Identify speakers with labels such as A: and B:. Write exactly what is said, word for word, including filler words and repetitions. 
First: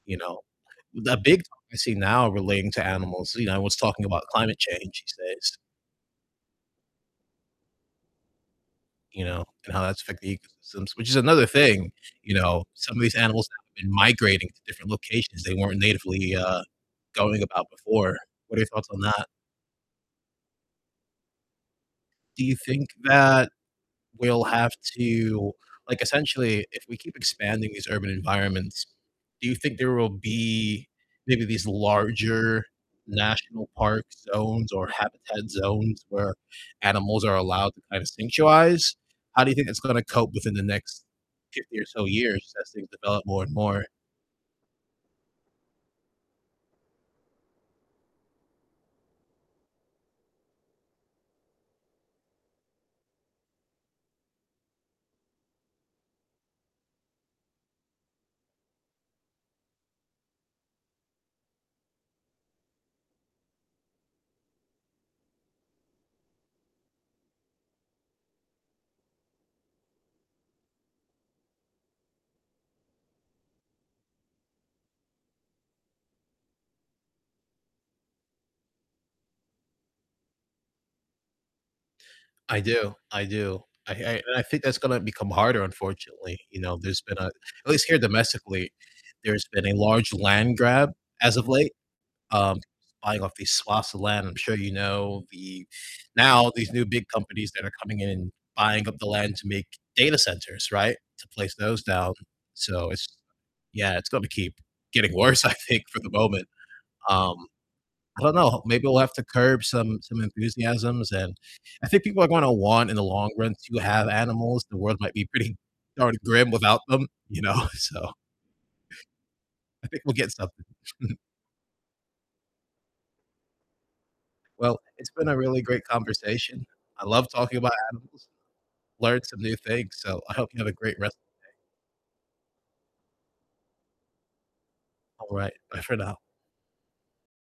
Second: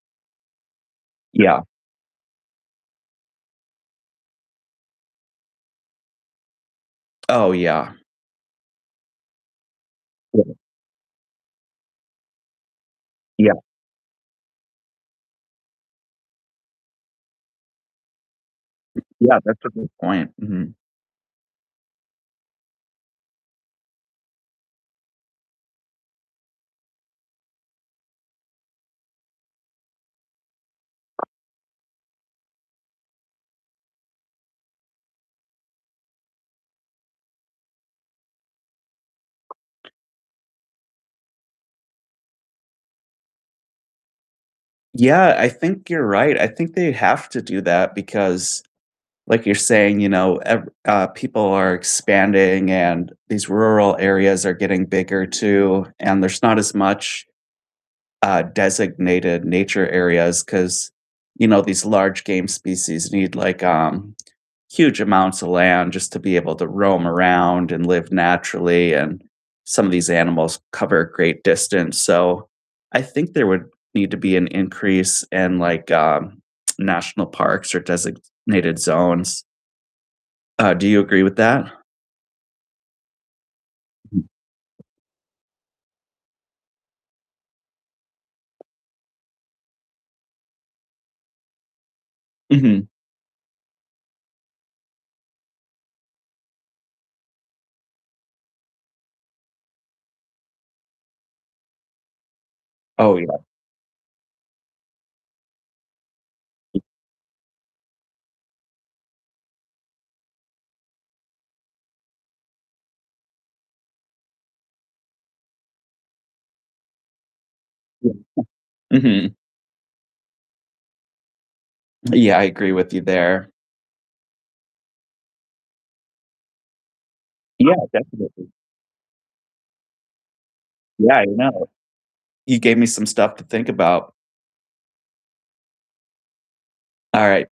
A: You know, the big
B: Yeah.
A: topic I see now relating to animals, you know, everyone's talking about climate change these days.
B: Oh, yeah.
A: You know, and how that's affecting the ecosystems, which is another thing, you know, some of these animals
B: Yeah.
A: have been migrating to different locations they weren't natively, uh, going about before. What are your thoughts on that?
B: Yeah, that's a good point, mhm.
A: Do you think that we'll have to, like, essentially, if we keep expanding these urban environments, do you think there will be maybe these larger national park zones or habitat zones where animals are allowed to kind of sanctuize? How do you think it's gonna cope within the next fifty or so years as things develop more and more?
B: Yeah, I think you're right, I think they have to do that because, like you're saying, you know, ev uh, people are expanding, and these rural areas are getting bigger too, and there's not as much, uh, designated nature areas 'cause, you know, these large game species need, like, um, huge amounts of land just to be able to roam around and live naturally, and some of these animals cover a great distance, so I think there would need to be an increase in like, um, national parks or designated zones. Uh, do you agree with that?
A: I do, I do, I I and I think that's gonna become harder, unfortunately, you know, there's been a At least here domestically, there's been a large land grab as of late, um,
B: Mhm.
A: buying off these swaths of land, I'm sure you know the Now these new big companies that are coming in and buying up the land to make data centers, right, to place those down, so it's
B: Oh, yeah.
A: yeah, it's gonna keep getting worse, I think, for the moment, um, I don't know, maybe we'll have to curb some some enthusiasms, and I think people are gonna want in the long run to have animals, the world might be pretty darn grim without them, you know? So
B: Mhm.
A: I think we'll get something.
B: Yeah, I agree with you there.
A: Well, it's been a really great conversation. I love talking about
B: Yeah,
A: animals,
B: definitely.
A: learned some new things, so I hope you have a great
B: Yeah,
A: rest
B: I
A: of the day.
B: know. You gave me some stuff to think about.
A: All right, bye for now.
B: All right.